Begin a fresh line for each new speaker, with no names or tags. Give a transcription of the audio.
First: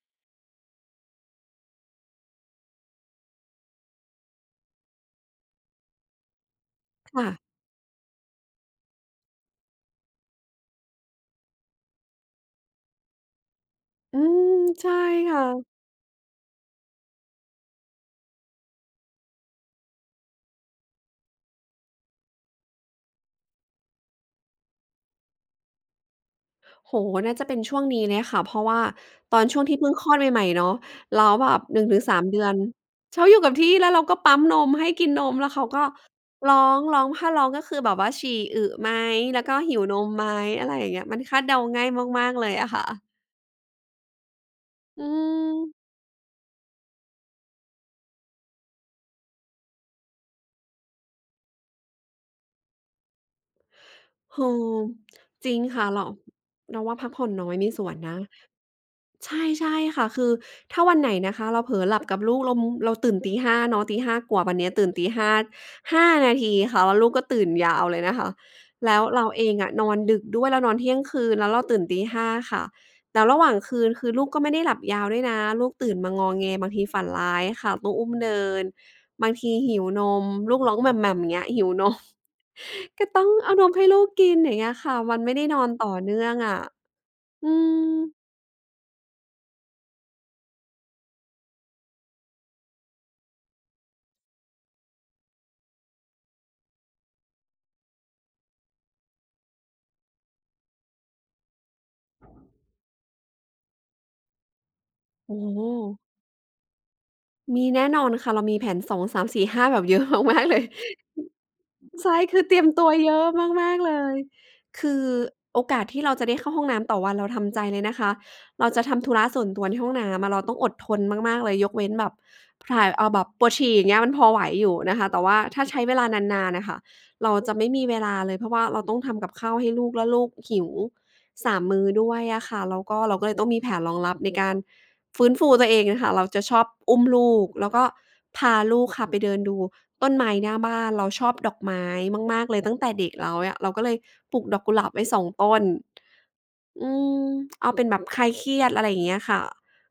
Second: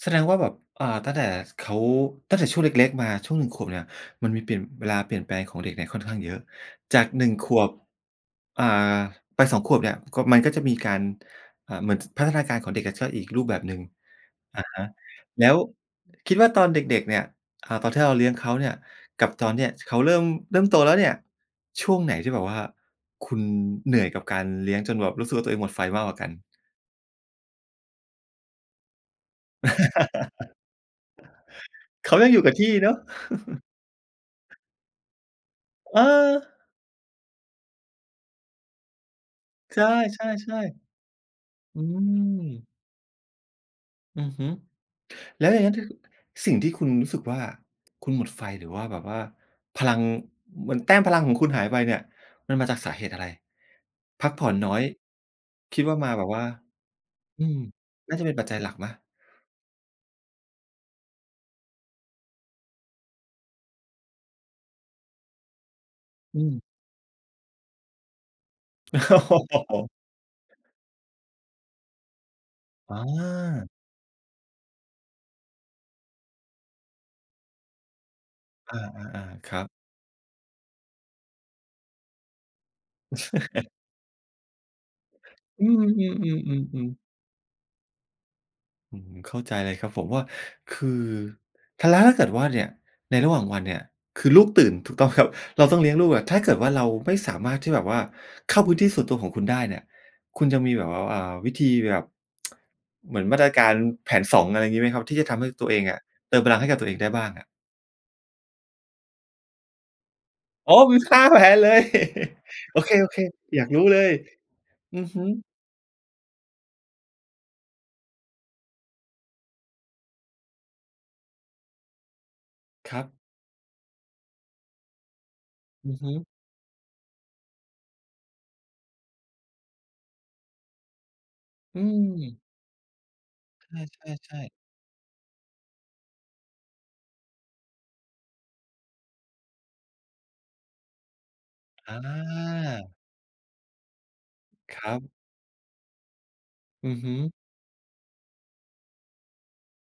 แสดงว่าแบบ เอ่อ ตั้งแต่ ส เขา ตั้งแต่ช่วงเล็ก ๆ มาช่วง 1 ขวบเนี่ย มันมีเปลี่ยน เวลาเปลี่ยนแปลงของเด็กเนี่ยค่อนข้างเยอะ จาก
ค
หน
่
ึ่
ะ
ง ขวบ อ่า ไป 2 ขวบเนี่ย ขวบ มันก็จะมีการ เอ่อ เหมือน จ พัฒนาการของเด็กอะจะก็อีกรูปแบบหนึ่ง
อืม
อะฮะ
ใช่ค่
แล้ว
ะ
คิดว่าตอนเด็ก ๆ เนี่ย เอ่อ ตอนที่เราเลี้ยงเขาเนื่ย กับตอนเนี้ย ท เขาเริ่ม เริ่มโตแล้วเนี่ย ช่วงไหนที่แบบว่าคุณเหนื่อยกับการเลี้ยง จนแบบรู้สึกว่าตัวเองหมดไฟมากกว่ากัน?
โอ้โฮ! น่าจะเป็นช่วงนี้เลยค่ะ เพราะว่าตอนช่วงที่เพิ่งคลอดใหม่ ๆ เนาะ แล้วแบบ หนึ่งถึง
เข
สา
า
ม
ยัง
เ
อ
ด
ย
ื
ู่
อ
กับ
น
ที่เนาะ
ชอบอยู่กับที่ แล้วเราก็ปั๊มนมให้กินนม แล้วเขาก็
เ
ร
ออ
้อง ร้อง ถ้าร้องก็คือแบบว่าฉี่อึไหม แล้วก็หิ
ใช
วนมไหม
่
อะไรอย่าง
ๆ
เงี้ย มันคาดเดา
ๆ อ
ง
ื
่ายมาก ๆ
ม
เลยอะค่ะ
อือฮึ
อื
แล้วอย่างงั้
ม
นที่ สิ่งที่คุณรู้สึกว่า คุณหมดไฟ หรือว่าแบบว่าพลัง เหมือนแต้มพลังของคุณหายไปเนี่ย มันมาจากสาเหตุอะไร? พัก
โอ
ผ่อ
้
น
โ
น้อ
ฮ!
ย
จริง
ค
ค
ิด
่ะ
ว่า
เรา
มาแบบว่า
เราว่าพักผ่อน
อื
น้อย
ม
มีส่วนน
น่า
ะ
จะเป็นปัจจัยหลักไหม?
ใช่ ใช่ค่ะ คือถ้าวันไหนนะคะเราเผลอหลับกับลูก เรามุ เราตื่นตี 5 เนาะ ตี 5 กว่า วันนี้ตื่นตี 5 5 นา
อื
ที
ม
ค่ะ แล้วลูกก็ตื่นยาวเลยนะคะ แล้วเราเองอะนอนดึกด้วย เรานอนเที่ยงคืน แล้วเราตื่นตี 5 ค่ะ
อ
แล้วระหว่าง
า
คืนคือลูกก็ไม่ได้หลับยาวด้วยนะ ลูกตื่นมางอแง บางทีฝันร้ายค่ะ ต้องอุ้มเดิน
อา
บาง
ๆ
ท
ๆ ค
ี
รับ
หิวนม ลูกร้อง อย่างเงี้ย หิว นม ก็ต้องเอานมให้ลูกกิน อย่างเงี้ยค่ะ มันไม่ได้น
อื
อน
ม
ต่อเนื
ๆ ๆ
่องอะ
ๆ อือ
อืม
อืม เข้าใจเลยครับผมว่า คือ ถ้าแล้ว ถ้าเกิดว่าเนี่ย ในระหว่างวันเนี่ย คือลูกตื่น ถูกต้องครับ เราต้องเลี้ยงลูกอะ ถ้าเกิดว่าเราไม่สามารถที่แบบว่า เข้าพื้นที่ส่วนตัวของคุณได้เนี่ย คุณจะมีแบบว่า เอ่อ วิธีแบบ เหมือนมาตรการ แผน 2 อะไรอย่างงี้ไหมครับ? ที่จะ
โอ
ท
้
ำให้
โฮ!
ตัวเองอะ เติมพลังให้กับตัวเองได้บ้างอะ
มีแน่นอนค่ะ เรามีแผน 2, 3, 4, 5 แบบ เยอะมาก ๆ เลย
โอ
อ
้โฮ! มี ห้
อื
า
ม
แผนเลย
ใช่ คือเตรียม
โอ
ตั
เ
วเย
ค
อะ
ๆ อยา
ม
ก
าก
รู้
ๆ เล
เลย
ย คื
อื
อ
อฮึ
โอกาสที่เราจะได้เข้าห้องน้ำต่อวัน เราทำใจเลยนะคะ เราจะทำธุระส่วนตัวในห้องน้ำอะ เราต้องอดทนมาก ๆ เลย ยกเว้นแบบถ่าย
คร
เ
ั
อ่อ
บ
แบบปวดฉี่ อย่างเงี้ย มันพอไหวอยู่นะคะ แต่ว่าถ้าใช้
อื
เว
อ
ลา
ฮึ
นาน ๆ น่ะค่ะ เราจะไม่มีเวลาเลย เพราะว่าเราต้องทำกับข้าวให้ลูก แล้วลูกหิว 3 ม
อื
ื้อด้วย
ม
อะค่ะ แล้วก็เราก็เลยต้องมีแผ
ใ
นรองรับใน
ช่
ก
ๆ
า
ๆ
รฟื้นฟูตัวเองอะค่ะ เราจะชอบอุ้มลูก แล้วก็พาลูกค่ะไปเดินดูต้นไม้หน้าบ้าน เราชอบดอกไม้
อา
มาก ๆ เลย ตั้งแต่เด็กแล้วอะ เราก็เลยปลูกดอกก
ค
ุหลา
ร
บ
ั
ไว
บ
้ 2 ต้น อ
อ
ื
ือฮึ
ม เอาเป็นแบบคลายเครียด อะไรอย่างเงี้ยค่ะ